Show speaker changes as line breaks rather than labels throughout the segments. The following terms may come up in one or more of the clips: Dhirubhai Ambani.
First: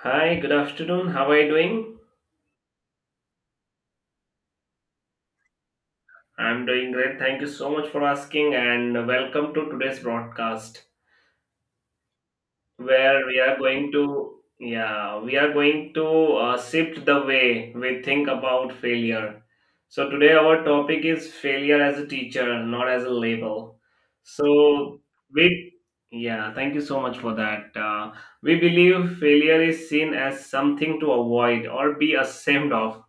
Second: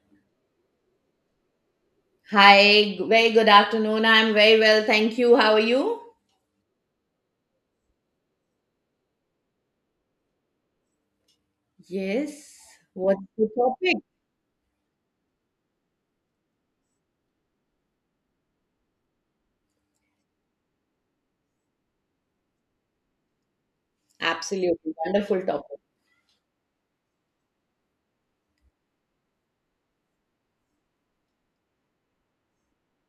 Hi, good afternoon. How are you doing?
Hi, very good afternoon. I'm very well, thank you. How are you?
I'm doing great. Thank you so much for asking and welcome to today's broadcast
Yes. What's
where we
the
are going
topic?
to yeah, we are going to shift the way we think about failure. So today our topic is failure as a teacher, not as a label.
Absolutely
So
wonderful
we
topic.
Yeah, Thank you so much for that. We believe failure is seen as something to avoid or be ashamed of.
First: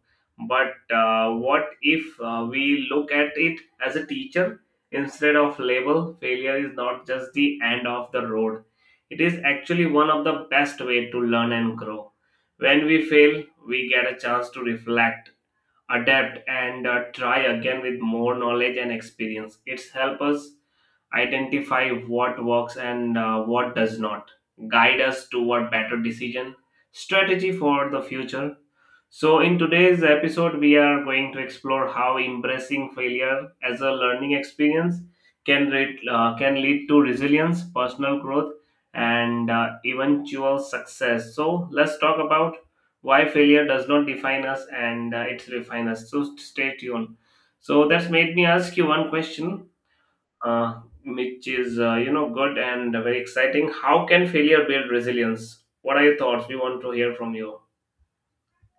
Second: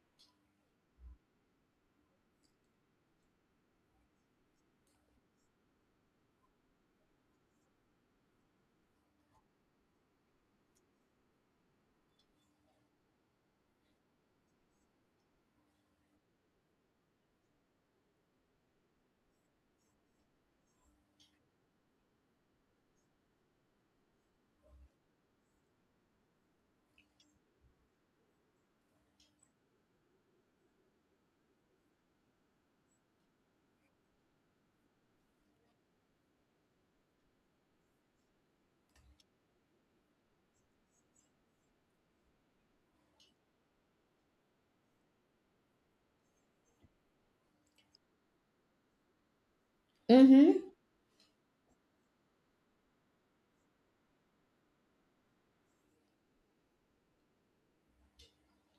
But what if we look at it as a teacher instead of label? Failure is not just the end of the road. It is actually one of the best way to learn and grow. When we fail, we get a chance to reflect, adapt, and try again with more knowledge and experience. It's help us identify what works and what does not, guide us toward better decision strategy for the future. So, in today's episode, we are going to explore how embracing failure as a learning experience can lead to resilience, personal growth, and eventual success. So, let's talk about why failure does not define us and it's refine us. So, stay tuned. So, that's made me ask you one question
Mm-hmm.
uh, which is you know good and very exciting. How can failure build resilience? What are your thoughts? We want to hear from you.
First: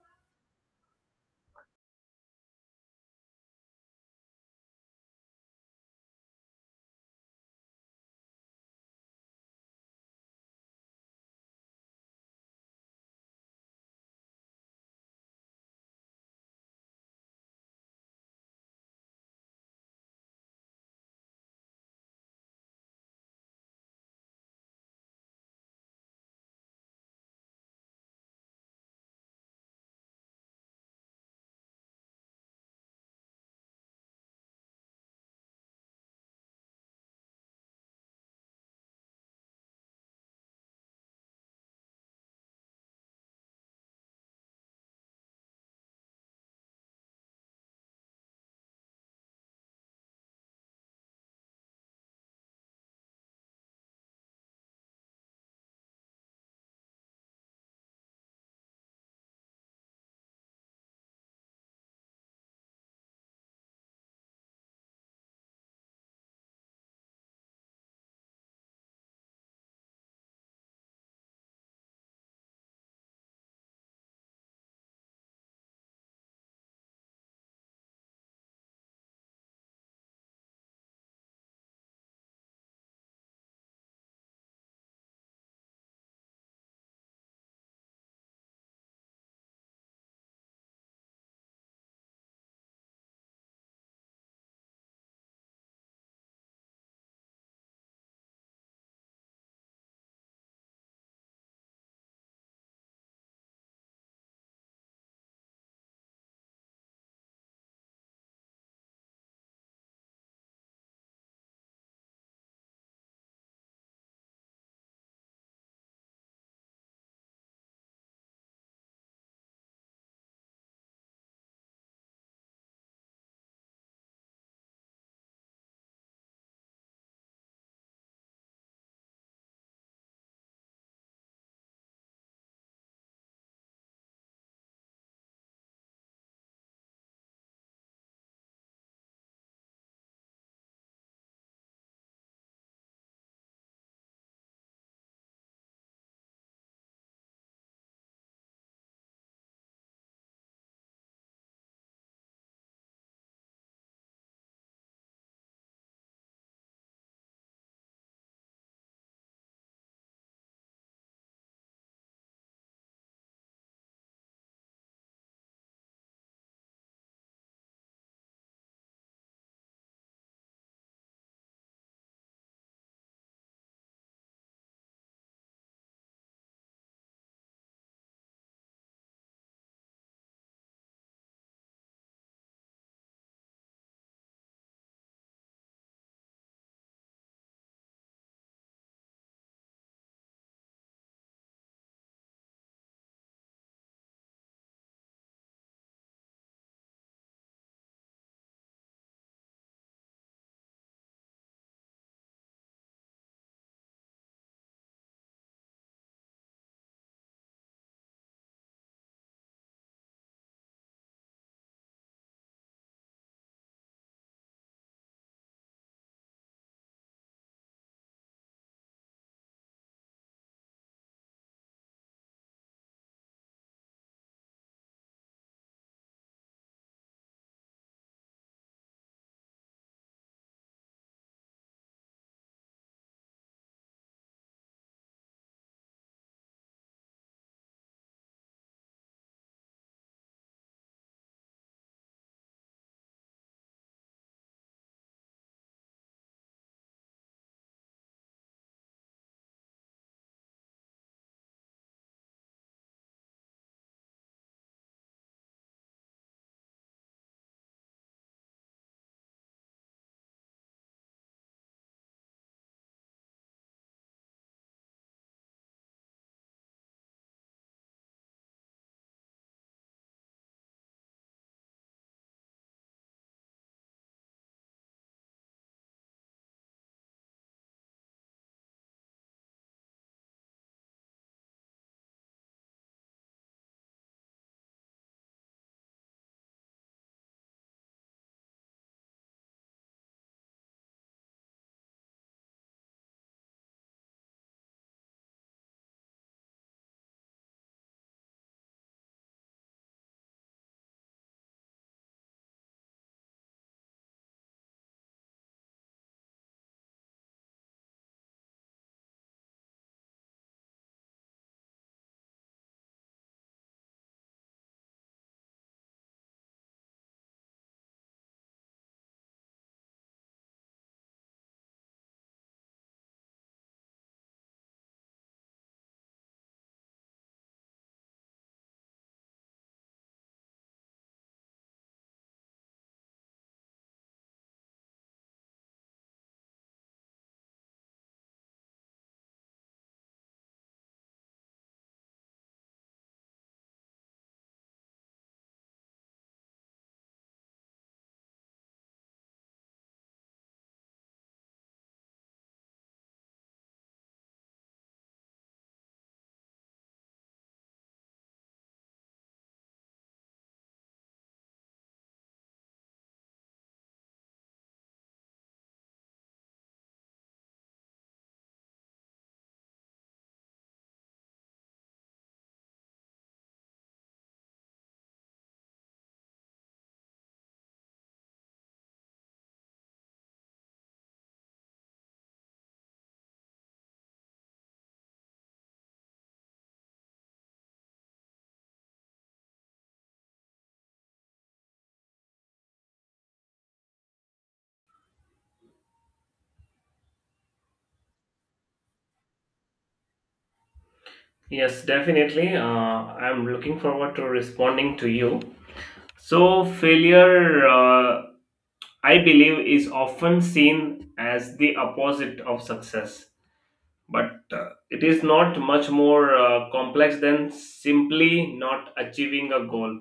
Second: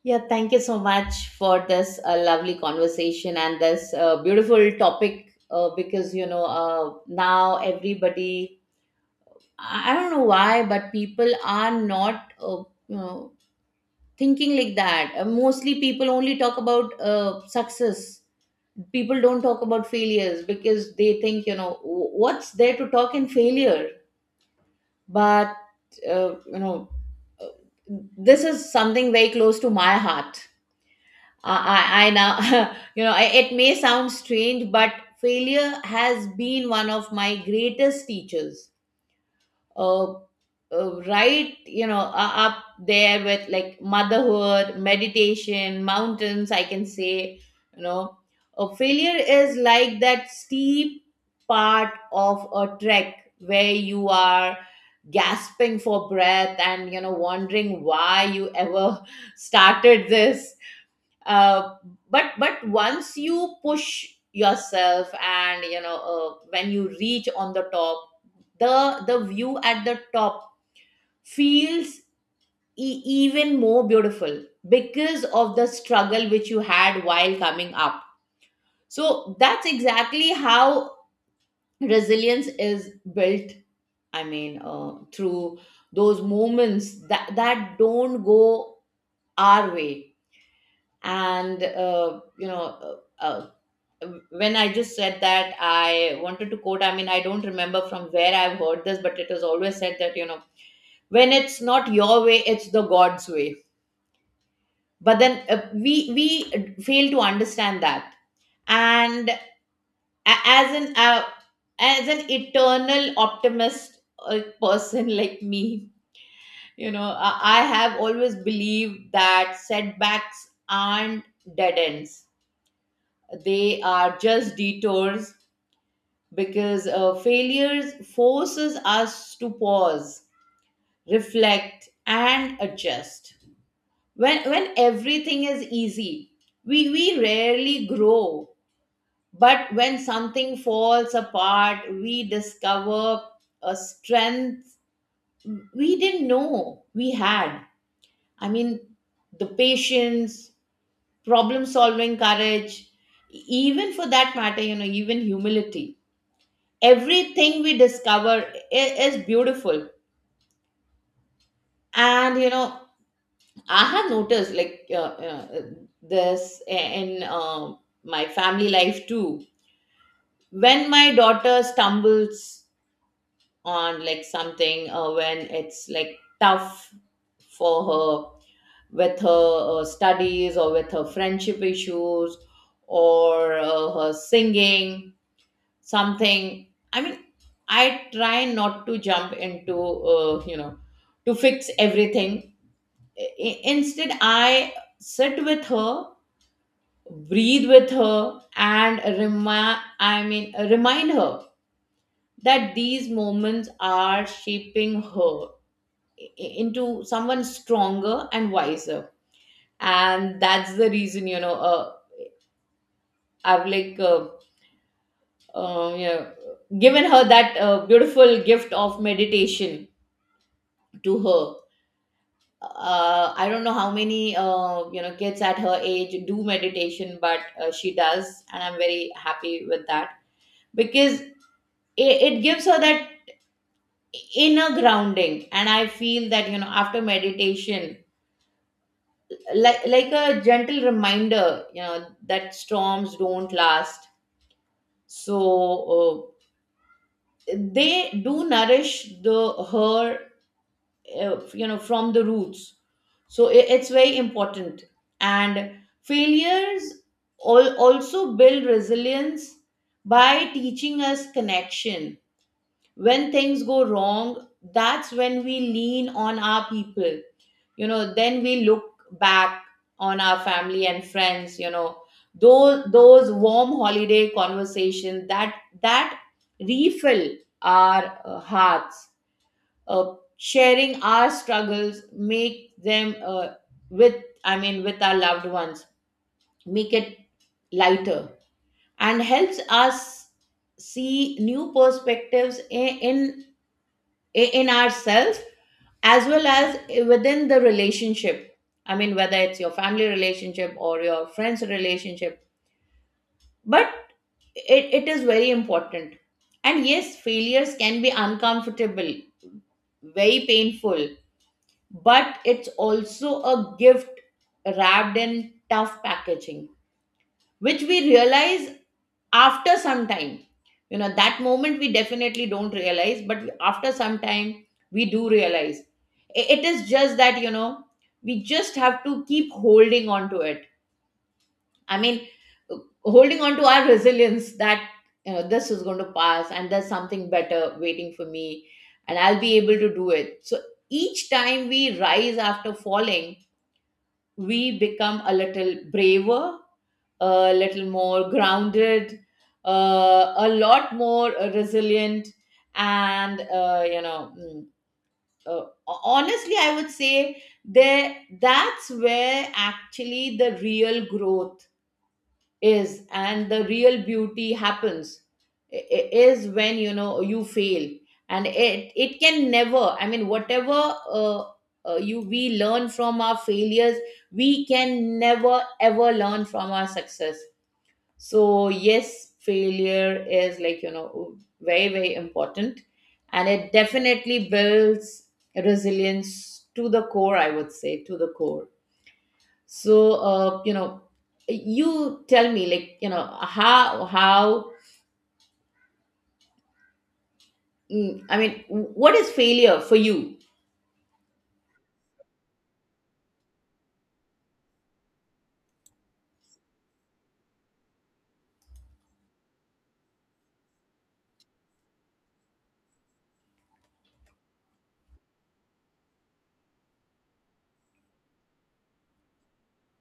Yeah, thank you so much for this lovely conversation and this beautiful topic. Because now everybody, I don't know why, but people are not, thinking like that. Mostly, people only talk about success. People don't talk about failures because they think, what's there to talk in failure?" But uh, you know uh, this is something very close to my heart. i i, I now I, it may sound strange, but failure has been one of my greatest teachers. uh, right, up there with, like, motherhood, meditation, mountains, I can say. you know a failure is like that steep part of a trek where you are gasping for breath and, wondering why you ever started this. Uh, but but once you push yourself and, when you reach on the top, the view at the top feels even more beautiful because of the struggle which you had while coming up. So that's exactly how resilience is built, I mean, through those moments that don't go our way. And, uh, when I just said that, I wanted to quote, I mean, I don't remember from where I've heard this, but it was always said that, when it's not your way, it's the God's way. But then, we fail to understand that. And as an uh, as an eternal optimist person like me, you know, I have always believed that setbacks aren't dead ends; they are just detours, because failures forces us to pause, reflect, and adjust. When everything is easy, we rarely grow, but when something falls apart, we discover a strength we didn't know we had. I mean, the patience, problem solving, courage, even for that matter, even humility, everything we discover is beautiful. And, I have noticed, like, this in my family life too. When my daughter stumbles on, like, something, when it's like tough for her, with her studies, or with her friendship issues, or her singing something, I mean, I try not to jump into, uh, you know to fix everything. Instead, I sit with her, breathe with her, and remind I mean, remind her that these moments are shaping her i- into someone stronger and wiser. And that's the reason, I've, like, um, you know given her that beautiful gift of meditation to her. I don't know how many kids at her age do meditation, but she does, and I'm very happy with that, because it gives her that inner grounding. And I feel that, after meditation, like a gentle reminder, you know that storms don't last. So, they do nourish the her, from the roots, so it's very important. And failures also build resilience by teaching us connection. When things go wrong, that's when we lean on our people. Then we look back on our family and friends, those warm holiday conversations that refill our hearts. Sharing our struggles, make them, with I mean, with our loved ones, make it lighter, and helps us see new perspectives in ourselves, as well as within the relationship. I mean, whether it's your family relationship or your friends relationship, but it is very important. And yes, failures can be uncomfortable, very painful, but it's also a gift wrapped in tough packaging, which we realize after some time. You know, that moment we definitely don't realize, but after some time we do realize. It is just that, we just have to keep holding on to it. I mean, holding on to our resilience that, this is going to pass and there's something better waiting for me, and I'll be able to do it. So each time we rise after falling, we become a little braver, a little more grounded, a lot more resilient, and, honestly, I would say, there that's where actually the real growth is and the real beauty happens. Is when, you know, you fail, and it can never, I mean, whatever uh, you we learn from our failures, we can never ever learn from our success. So yes, failure is, like, very, very important, and it definitely builds resilience to the core, I would say, to the core. So, you tell me, like, how I mean, what is failure for you?
Yes, definitely. I'm looking forward to responding to you. So, failure, I believe, is often seen as the opposite of success, but it is not much more complex than simply not achieving a goal.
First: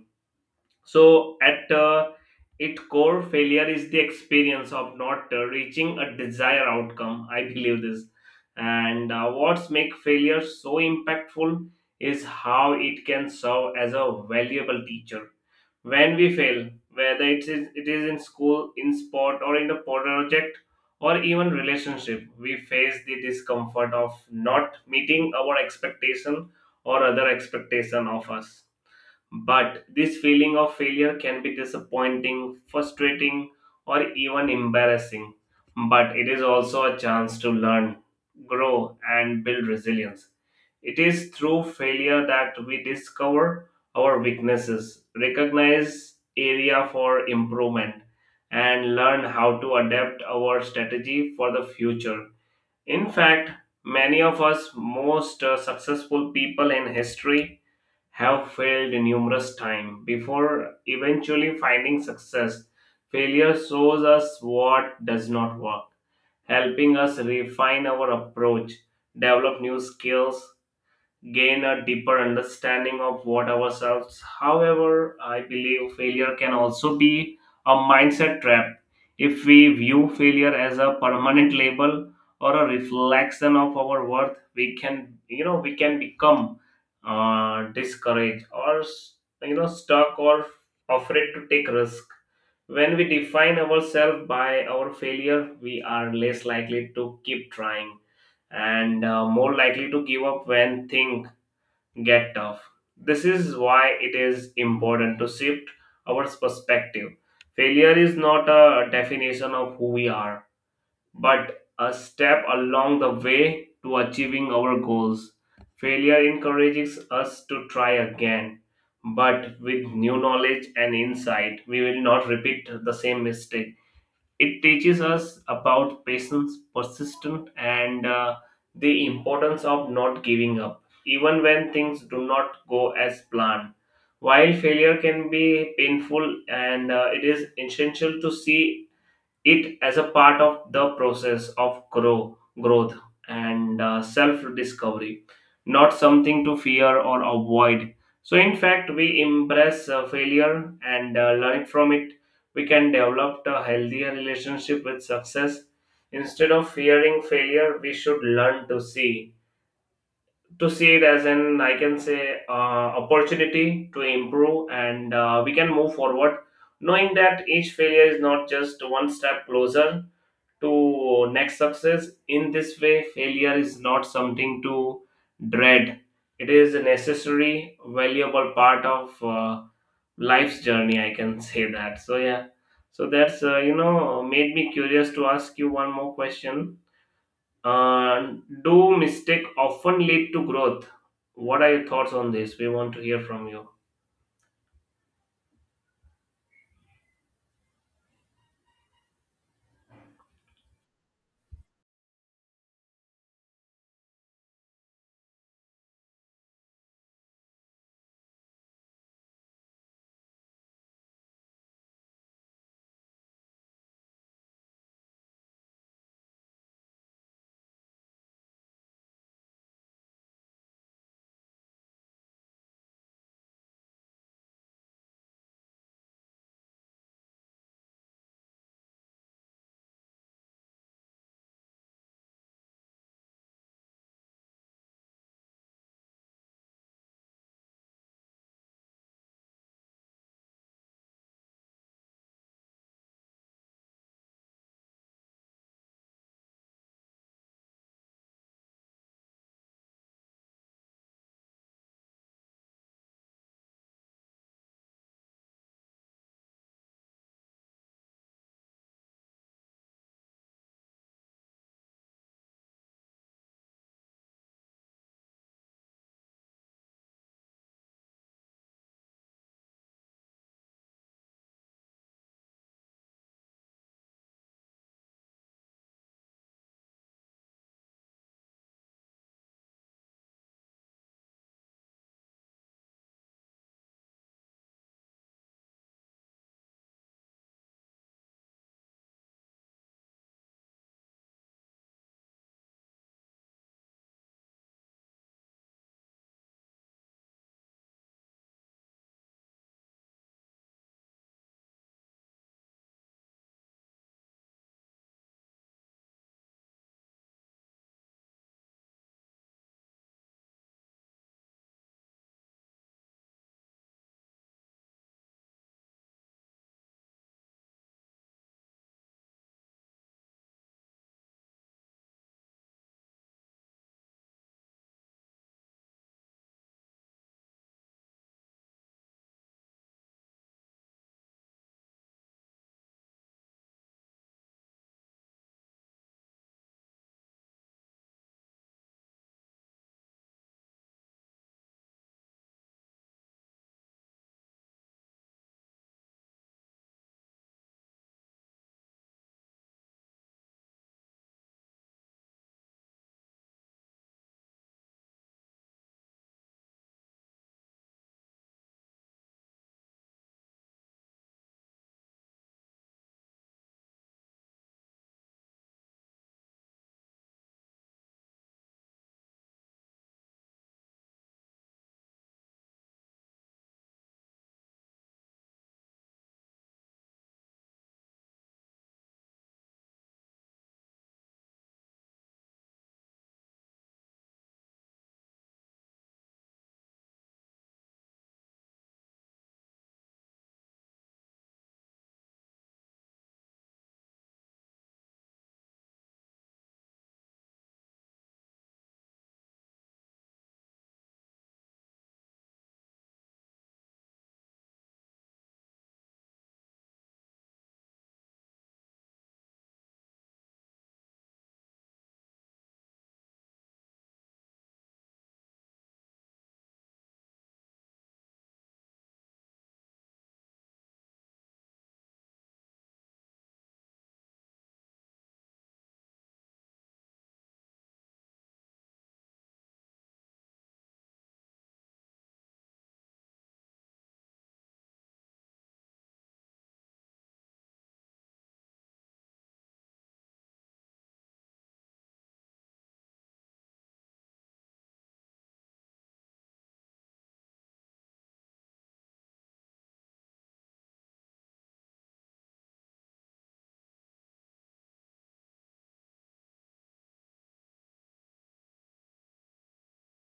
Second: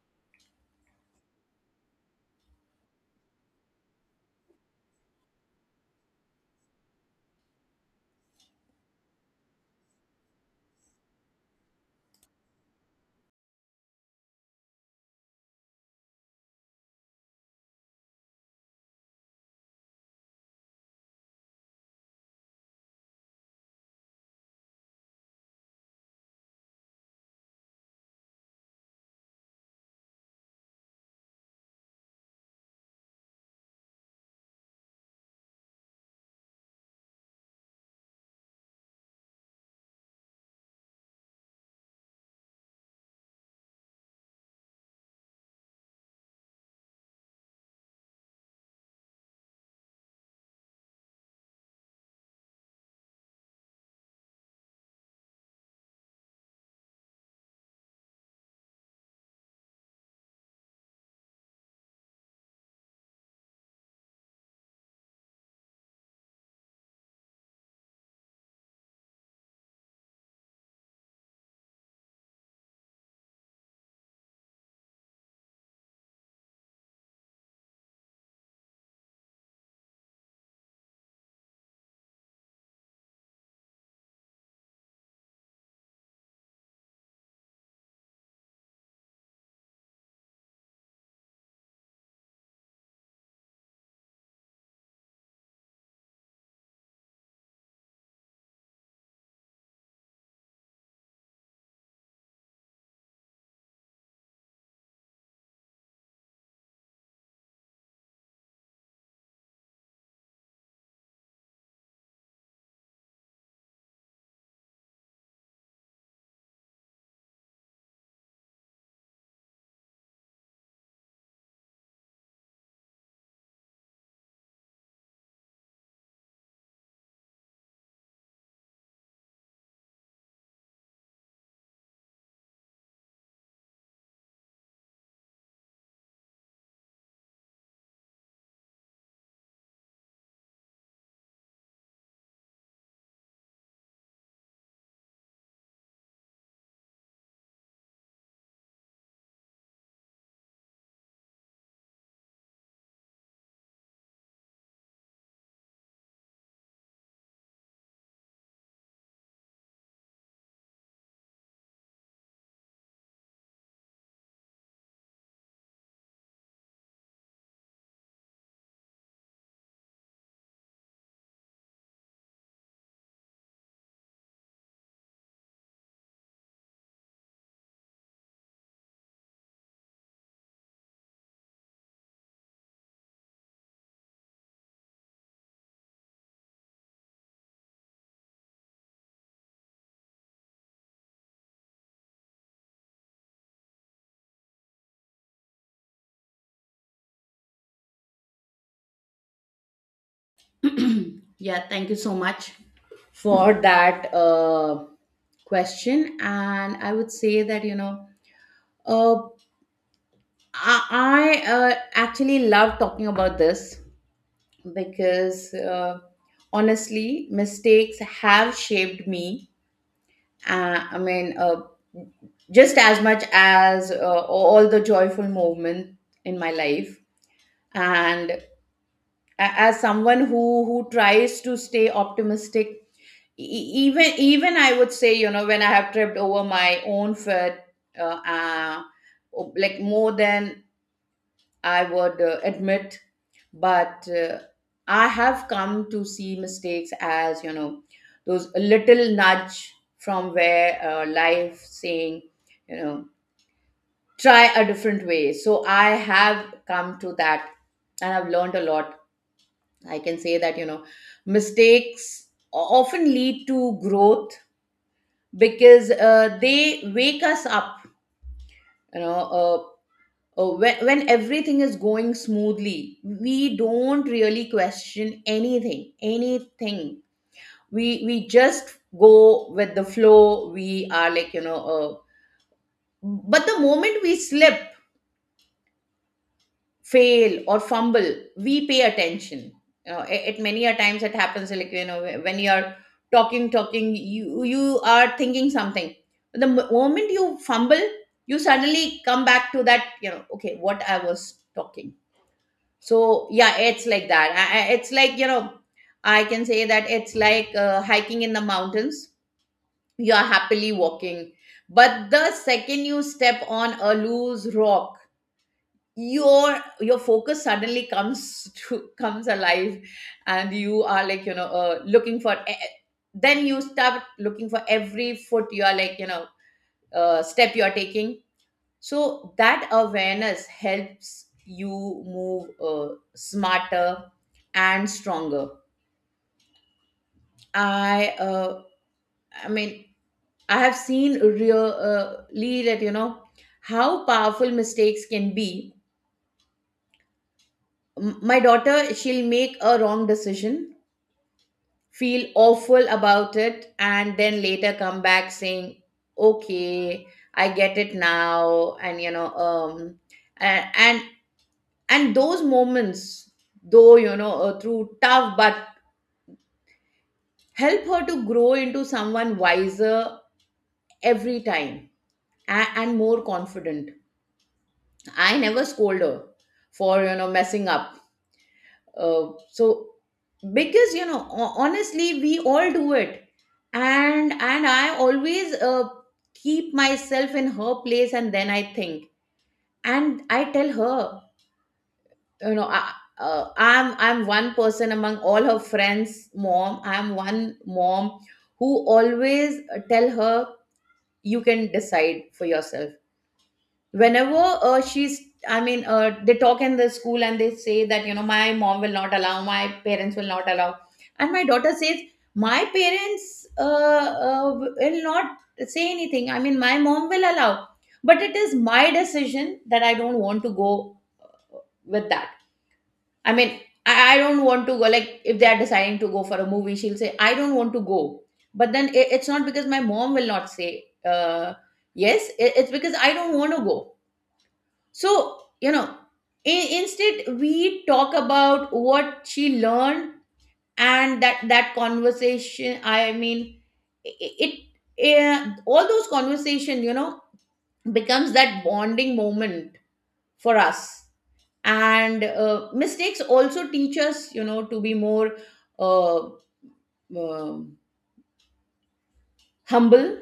So, at its core, failure is the experience of not reaching a desired outcome. I believe this. And what's make failure so impactful is how it can serve as a valuable teacher. When we fail, whether it is in school, in sport, or in a project, or even relationship, we face the discomfort of not meeting our expectation or other expectation of us but this feeling of failure can be disappointing, frustrating, or even embarrassing. But it is also a chance to learn, grow, and build resilience. It is through failure that we discover our weaknesses, recognize area for improvement, and learn how to adapt our strategy for the future. In fact, many of us most successful people in history have failed numerous times before eventually finding success. Failure shows us what does not work, helping us refine our approach, develop new skills, gain a deeper understanding of what ourselves. However, I believe failure can also be a mindset trap if we view failure as a permanent label or a reflection of our worth. We can, you know, we can become discouraged or you know stuck or afraid to take risk. When we define ourselves by our failure, we are less likely to keep trying and more likely to give up when things get tough. This is why it is important to shift our perspective. Failure is not a definition of who we are, but a step along the way to achieving our goals. Failure encourages us to try again, but with new knowledge and insight, we will not repeat the same mistake. It teaches us about patience, persistence, and the importance of not giving up, even when things do not go as planned. While failure can be painful, and it is essential to see it as a part of the process of growth and self discovery, not something to fear or avoid. So in fact we embrace failure and learn from it, we can develop a healthier relationship with success. Instead of fearing failure we should learn to see it as an I can say opportunity to improve and we can move forward knowing that each failure is not just one step closer to next success. In this way, failure is not something to dread. It is a necessary, valuable part of life's journey. I can say that. So yeah. So that's you know made me curious to ask you one more question. Uh, do mistake often lead to growth? What are your thoughts on this? We want to hear from you.
Yeah, thank you so much for that question. And I would say that, uh, I actually love talking about this, because honestly, mistakes have shaped me, I mean, just as much as all the joyful movement in my life. And as someone who tries to stay optimistic, e- e, even even I would say, you know, when I have tripped over my own foot, uh, uh, like more than I would admit. But I have come to see mistakes as, those little nudge from where, life saying, you know, try a different way. So I have come to that, and I've learned a lot. I can say that, mistakes often lead to growth, because they wake us up. You know, uh, when everything is going smoothly, we don't really question anything. We just go with the flow. We are, like, but the moment we slip, fail, or fumble, we pay attention. It, it many a times it happens, like, you know, when you are talking, you are thinking something. The moment you fumble, you suddenly come back to that, you know, okay, what I was talking. So yeah, it's like that. It's like, you know, I can say that, it's like, hiking in the mountains. You are happily walking, but the second you step on a loose rock, your focus suddenly comes to comes alive. And you are, like, you know, looking for then you start looking for every foot, you are, like, you know, step you are taking. So that awareness helps you move, smarter and stronger. I, uh, I mean, I have seen really that, you know, how powerful mistakes can be. My daughter, she'll make a wrong decision, feel awful about it, and then later come back saying, "Okay, I get it now," and, and, and those moments, though, you know, through tough, but help her to grow into someone wiser every time, and more confident. I never scold her for, messing up, so, because, honestly, we all do it. And I always, keep myself in her place, and then I think, and I tell her, you know, I'm one person among all her friends mom, I'm one mom who always, tell her, you can decide for yourself, whenever she's I mean, they talk in the school and they say that, you know, my mom will not allow, my parents will not allow. And my daughter says, my parents, uh, will not say anything, I mean, my mom will allow, but it is my decision that I don't want to go with that. I mean, I don't want to go. Like, if they are deciding to go for a movie, she'll say, I don't want to go. But then it's not because my mom will not say, yes, it's because I don't want to go. So, instead, we talk about what she learned, and that conversation. I mean, it, it all those conversation becomes that bonding moment for us. And mistakes also teach us to be more uh, uh, humble,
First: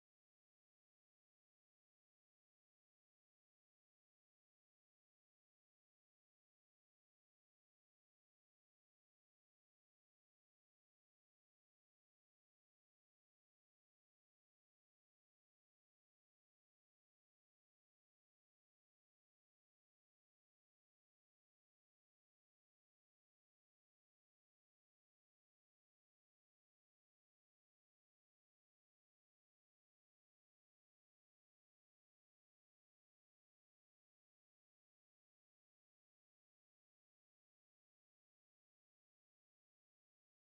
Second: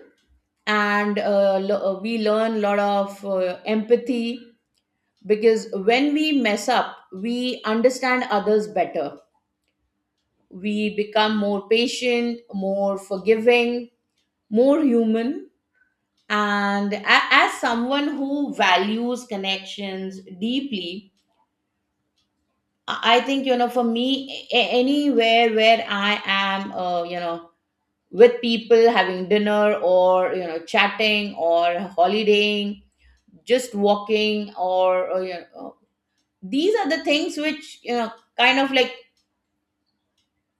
and we learn a lot of empathy. Because when we mess up, we understand others better. We become more patient, more forgiving, more human. And as someone who values connections deeply, I think for me, anywhere where I am with people, having dinner or chatting or holidaying, just walking, these are the things which kind of like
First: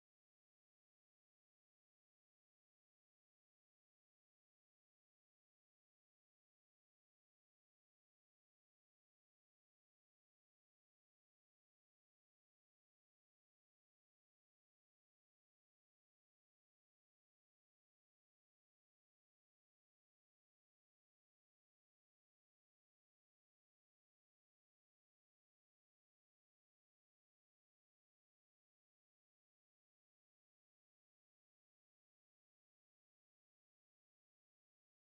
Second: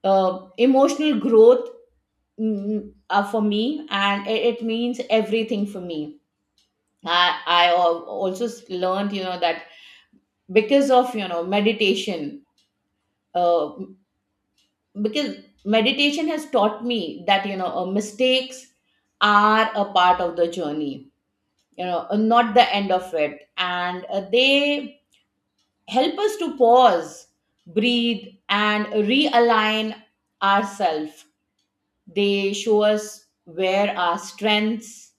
emotional growth are for me, and it means everything for me. I also learned that, because of meditation, uh, because meditation has taught me that mistakes are a part of the journey, not the end of it. And they help us to pause, breathe, and realign ourselves. They show us where our strengths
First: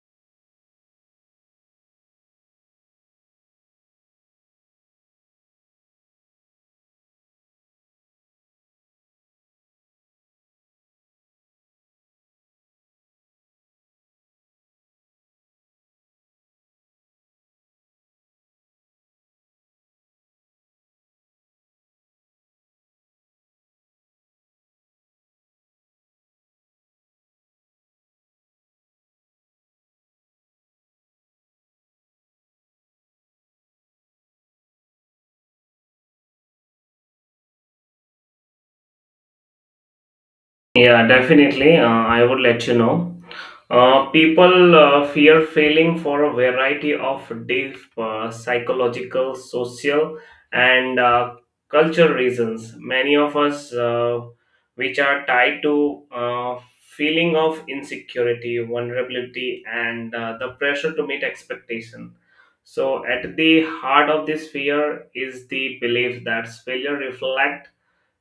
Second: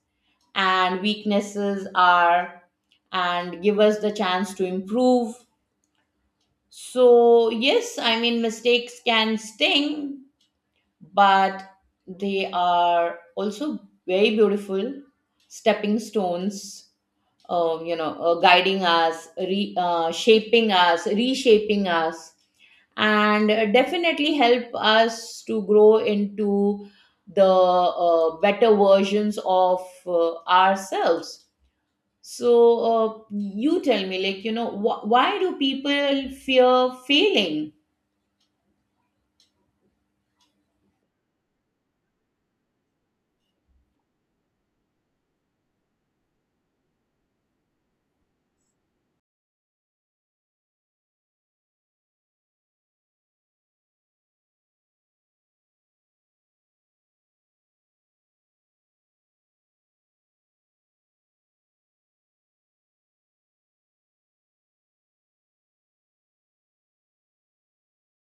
and weaknesses are, and give us the chance to improve. So yes, I mean, mistakes can sting, but they are also very beautiful stepping stones, guiding us, shaping us, reshaping us, and definitely help us to grow into the better versions of ourselves. So, you tell me, like, why do people fear failing?
Yeah, definitely. I would let you know. People fear failing for a variety of deep psychological, social, and cultural reasons. Many of us, which are tied to feeling of insecurity, vulnerability, and the pressure to meet expectation. So, at the heart of this fear is the belief that failure reflects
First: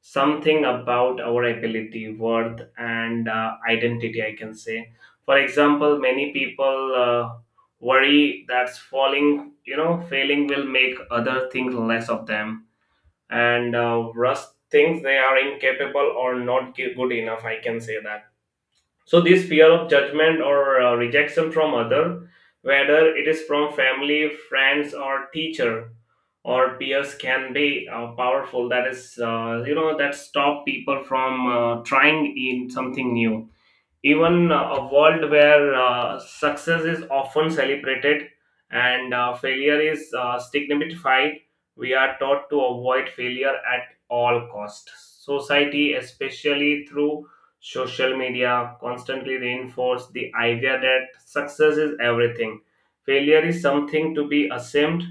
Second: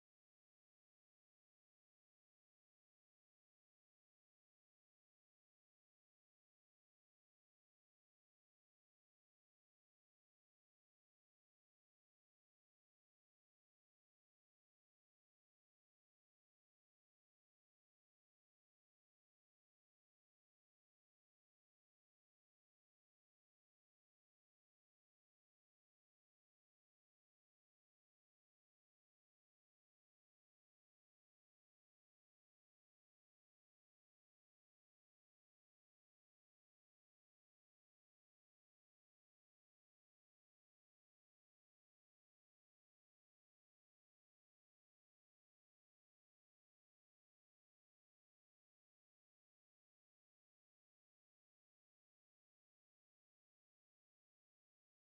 something about our ability worth and identity I can say. For example many people worry that falling you know failing will make other things less of them and rust thinks they are incapable or not good enough I can say that. So this fear of judgment or rejection from other, whether it is from family, friends, or teacher or peers, can be powerful. That is, you know, that stop people from trying in something new, even a world where success is often celebrated and failure is stigmatized. We are taught to avoid failure at all cost. Society especially through social media constantly reinforce the idea that success is everything, failure is something to be assumed.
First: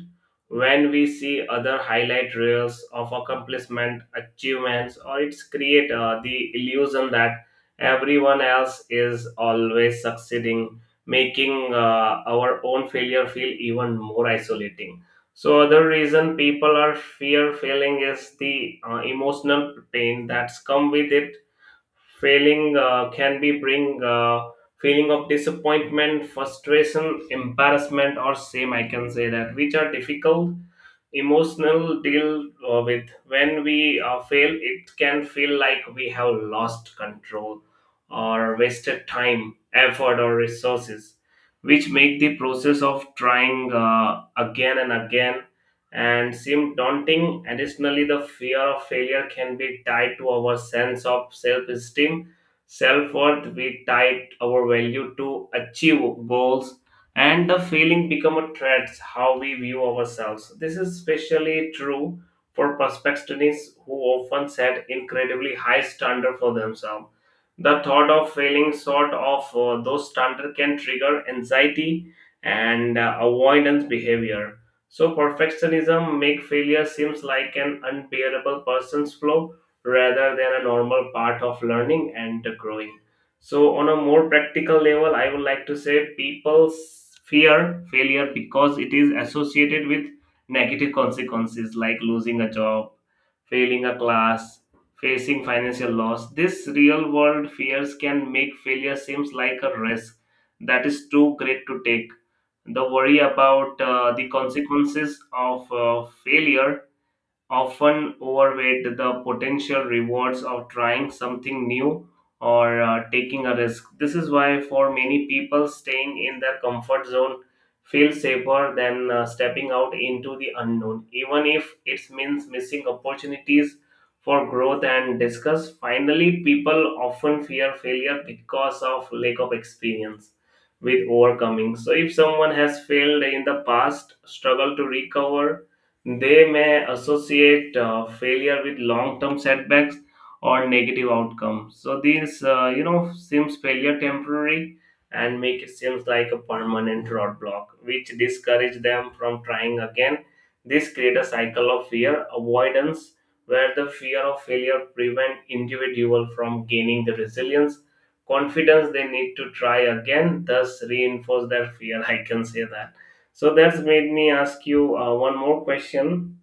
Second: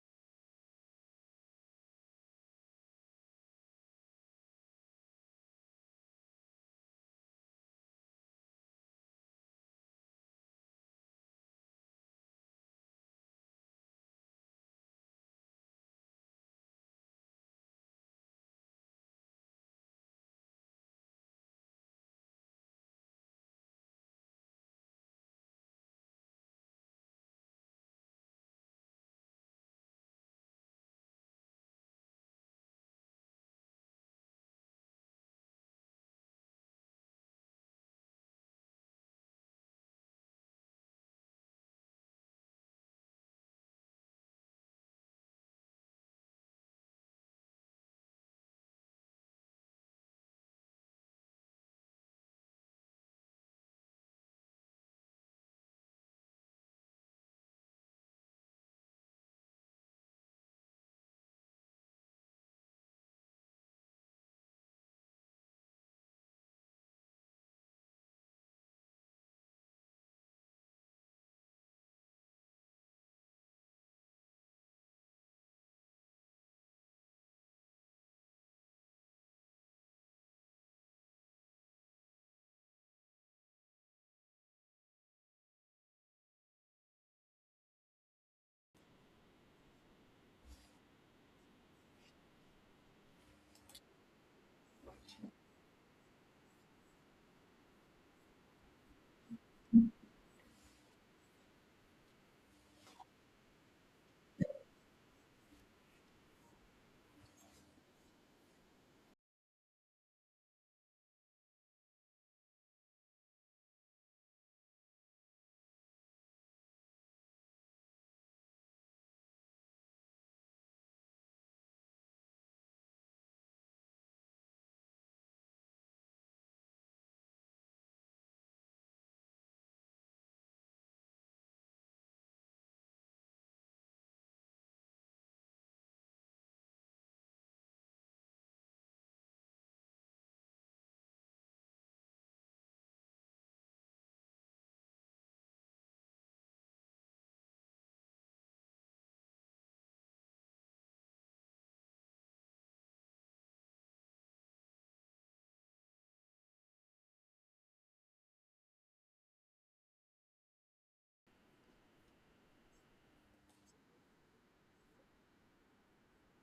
When we see other highlight reels of accomplishment achievements or it's create the illusion that everyone else is always succeeding, making our own failure feel even more isolating. So, other reason people are fear failing is the emotional pain that's come with it. Failing can be bring feeling of disappointment, frustration, embarrassment, or shame. I can say that, which are difficult emotional deal with. When we fail it can feel like we have lost control or wasted time effort or resources, which make the process of trying again and again and seem daunting. Additionally the fear of failure can be tied to our sense of self-esteem self-worth. We tie our value to achieve goals and the feeling become a threat how we view ourselves. This is especially true for perfectionists who often set incredibly high standard for themselves. The thought of failing sort of those standard can trigger anxiety and avoidance behavior. So perfectionism make failure seems like an unbearable person's flaw rather than a normal part of learning and growing. So, on a more practical level, I would like to say people fear failure because it is associated with negative consequences like losing a job, failing a class, facing financial loss. This real world fears can make failure seems like a risk that is too great to take. The worry about the consequences of failure often overweight the potential rewards of trying something new or taking a risk. This is why, for many people, staying in their comfort zone feels safer than stepping out into the unknown, even if it means missing opportunities for growth and discuss. Finally, people often fear failure because of lack of experience with overcoming. So, if someone has failed in the past, struggle to recover, they may associate failure with long-term setbacks or negative outcomes. So these, you know, seems failure temporary and make it seems like a permanent roadblock, which discourage them from trying again. This create a cycle of fear avoidance, where the fear of failure prevent individual from gaining the resilience, confidence they need to try again, thus reinforce their fear. I can say that. So that's made me ask you one more question.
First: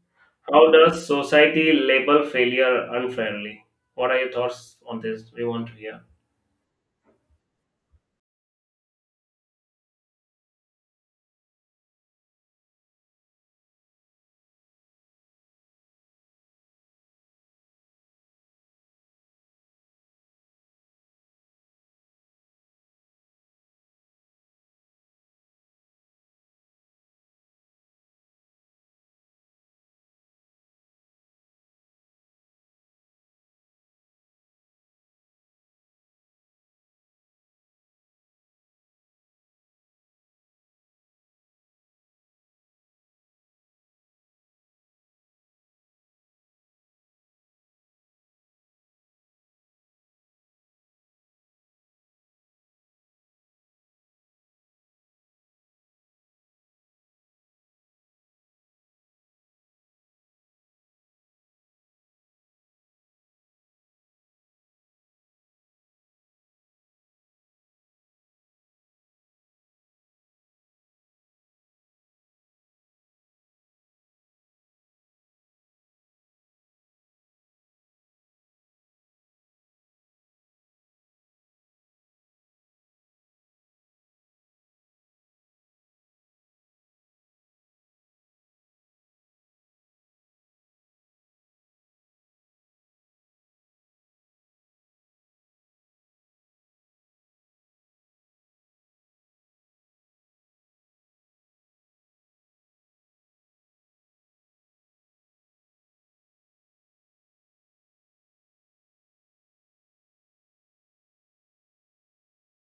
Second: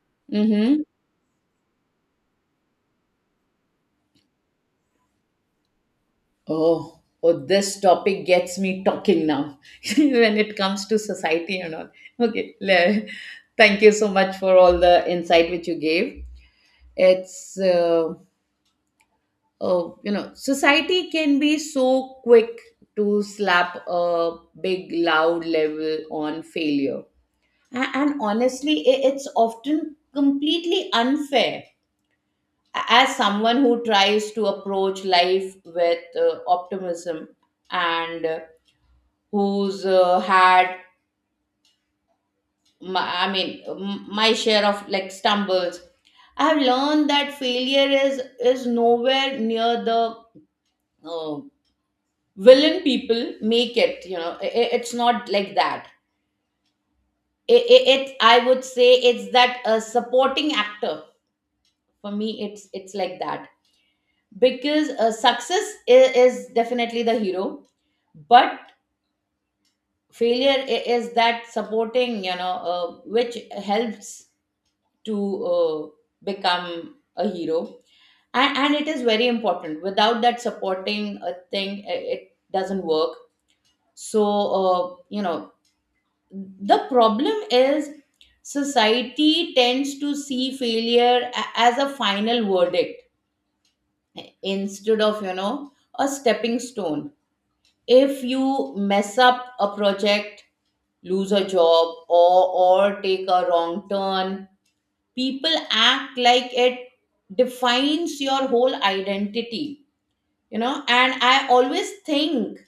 How
Mm-hmm.
does society label failure unfairly? What are your thoughts on this? We want to hear.
Oh, this topic gets me talking now when it comes to society and all. Okay, thank you so much for all the insight which you gave. It's, oh, you know, Society can be so quick to slap a big, loud level on failure. And honestly, it's often completely unfair. As someone who tries to approach life with uh, optimism, and who's had my, my share of, like, stumbles, I have learned that failure is nowhere near the uh, villain people make it. It's not like that. It, it, it i would say it's that supporting actor. For me it's like that, because success is definitely the hero, but failure is that supporting, which helps to become a hero. And it is very important. Without that supporting a thing, it doesn't work. So, uh, you know the problem is, society tends to see failure as a final verdict instead of a stepping stone. If you mess up a project, lose a job, or or take a wrong turn, people act like it defines your whole identity. You know and I always think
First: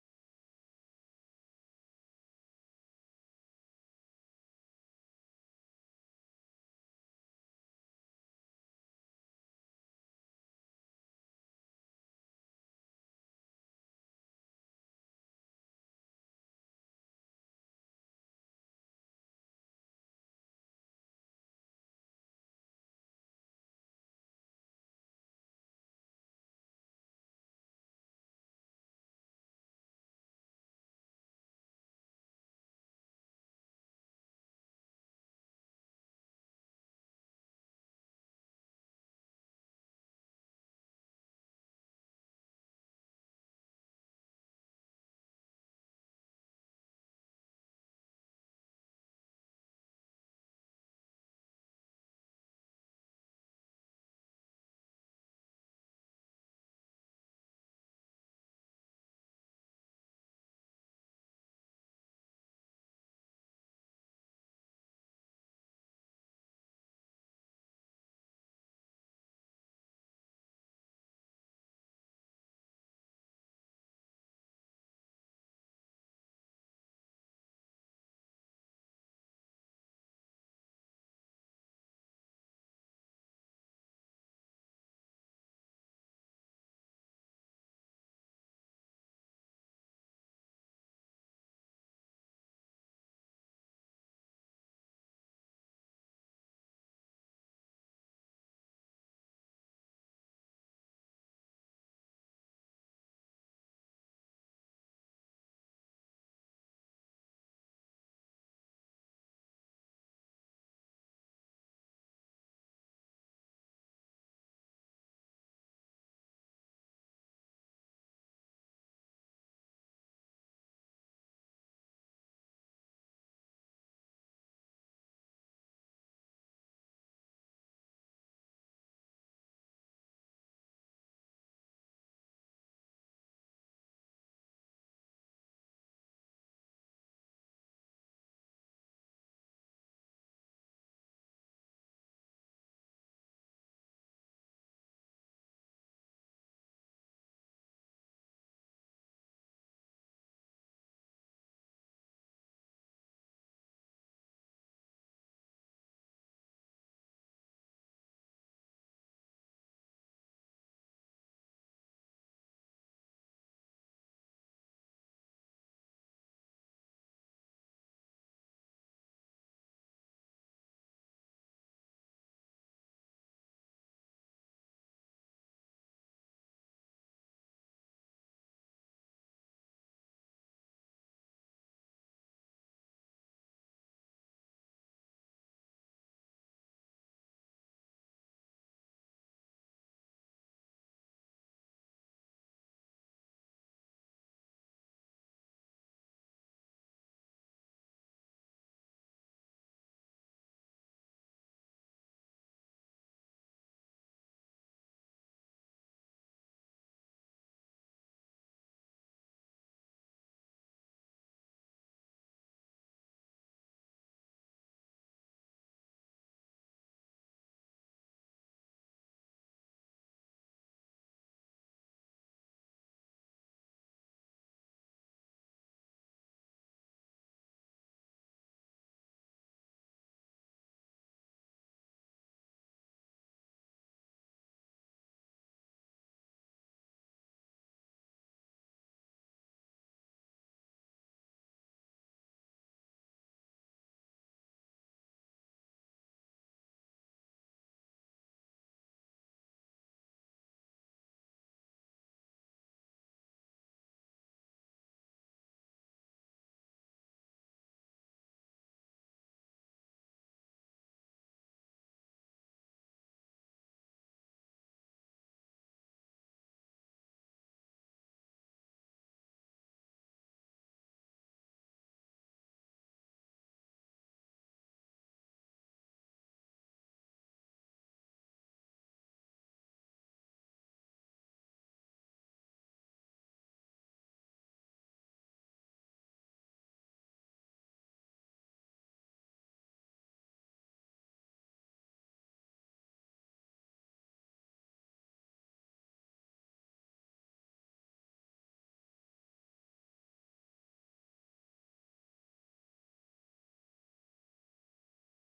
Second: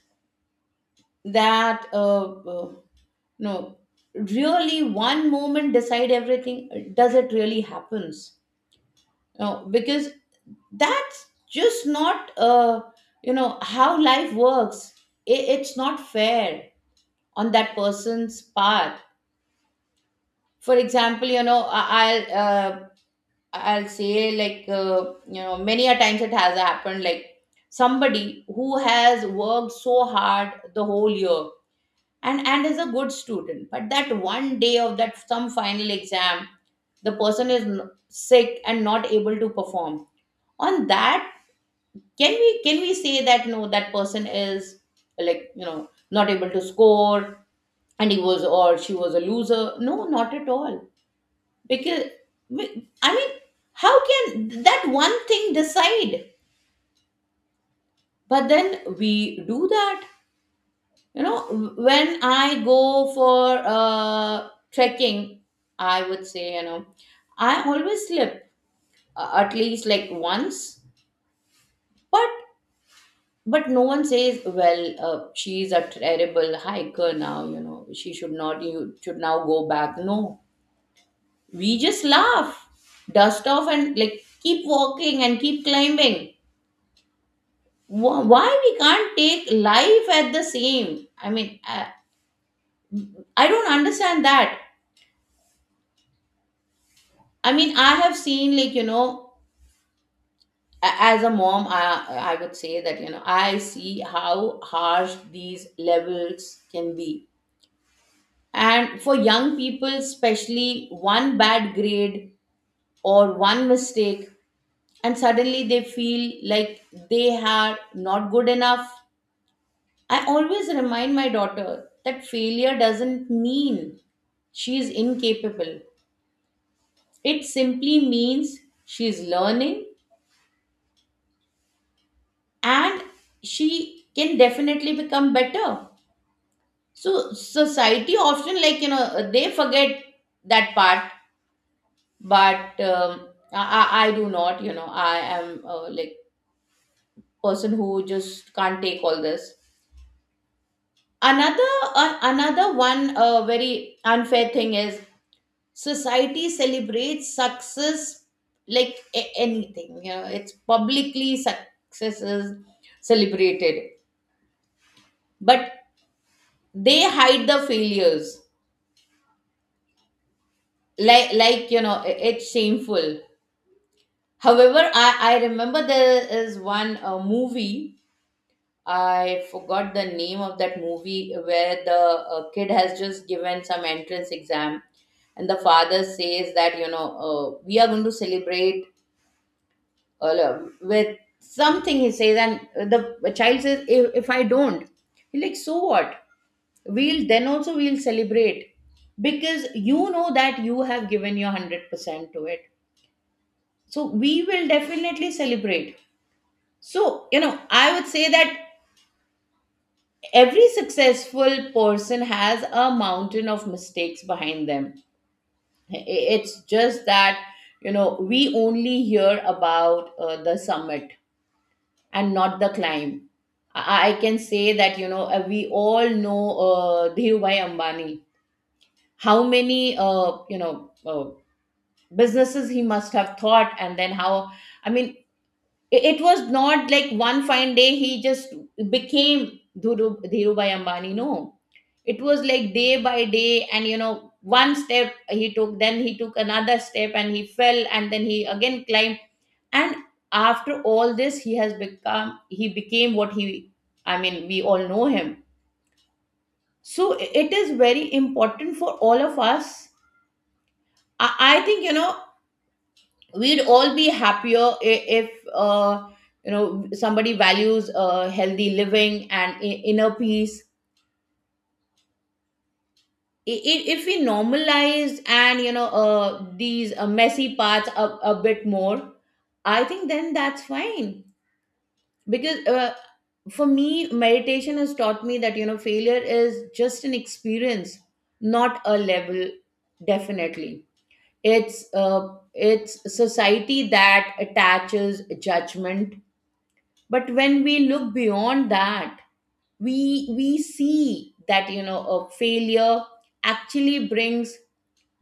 that uh, no, really, one moment decide everything? Does it really happens? No, because that's just not how life works. It's not fair on that person's part. For example, I'll say, like, many a times it has happened like somebody who has worked so hard the whole year and is a good student, but that one day of that some final exam, the person is sick and not able to perform on that. Can we say that, no, that person is, not able to score, and he was or she was a loser? No, not at all. Because I mean, how can that one thing decide? But then we do that you know when I go for trekking, I would say, I always slip, at least like once. But but no one says, well, she's a terrible hiker now, she should not, you should now go back, no. We just laugh, dust off, and like keep walking and keep climbing. Why we can't take life at the same? I mean, I don't understand that. I mean, I have seen, like, as a mom, I would say that, I see how harsh these levels can be. And for young people especially, one bad grade or one mistake, and suddenly they feel like they are not good enough. I always remind my daughter that failure doesn't mean she is incapable. It simply means she is learning, and she can definitely become better. So, society often, like, they forget that part, but I do not, I am, like, person who just can't take all this. Another Another one, very unfair thing is: society celebrates success, like anything, it's publicly, success is celebrated, but they hide the failures, it's shameful. However, I remember there is one movie — I forgot the name of that movie — where the kid has just given some entrance exam, and the father says that we are going to celebrate with something, he says. And the child says, if I don't, he like, so what, we'll then also we'll celebrate, because that you have given your 100% to it, so we will definitely celebrate. So, I would say that every successful person has a mountain of mistakes behind them. It's just that we only hear about the summit and not the climb. I can say that, we all know Dhirubhai Ambani. How many businesses he must have thought, and then how? I mean, it was not like one fine day he just became Dhirubhai Ambani. No, it was like day by day, and one step he took, then he took another step, and he fell, and then he again climbed. And after all this he has become he became what he — I mean, we all know him. So it is very important for all of us. I think, we'd all be happier if somebody values healthy living and inner peace. If we normalize, and these messy parts, a bit more, I think then that's fine. Because for me, meditation has taught me that, failure is just an experience, not a level. Definitely, it's uh, it's society that attaches judgment. But when we look beyond that, we we see that, a failure actually brings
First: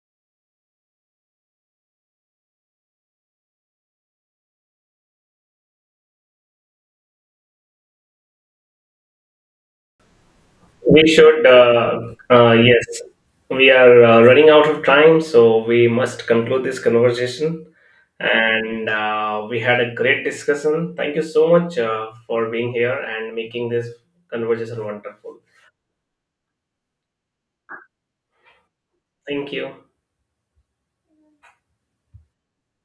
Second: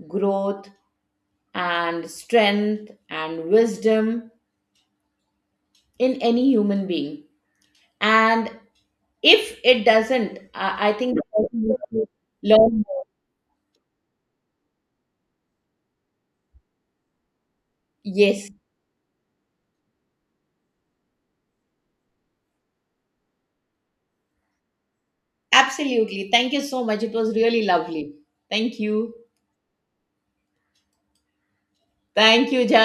growth and strength and wisdom in any human being. And if it doesn't, I
We
think the
should,
person needs to learn
yes,
more.
we are running out of time, so we must conclude this conversation.
Yes,
And we had a great discussion. Thank you so much for being here and making this conversation wonderful.
absolutely. Thank you so much. It was really lovely. Thank you.
Thank you.
Thank you, Jav.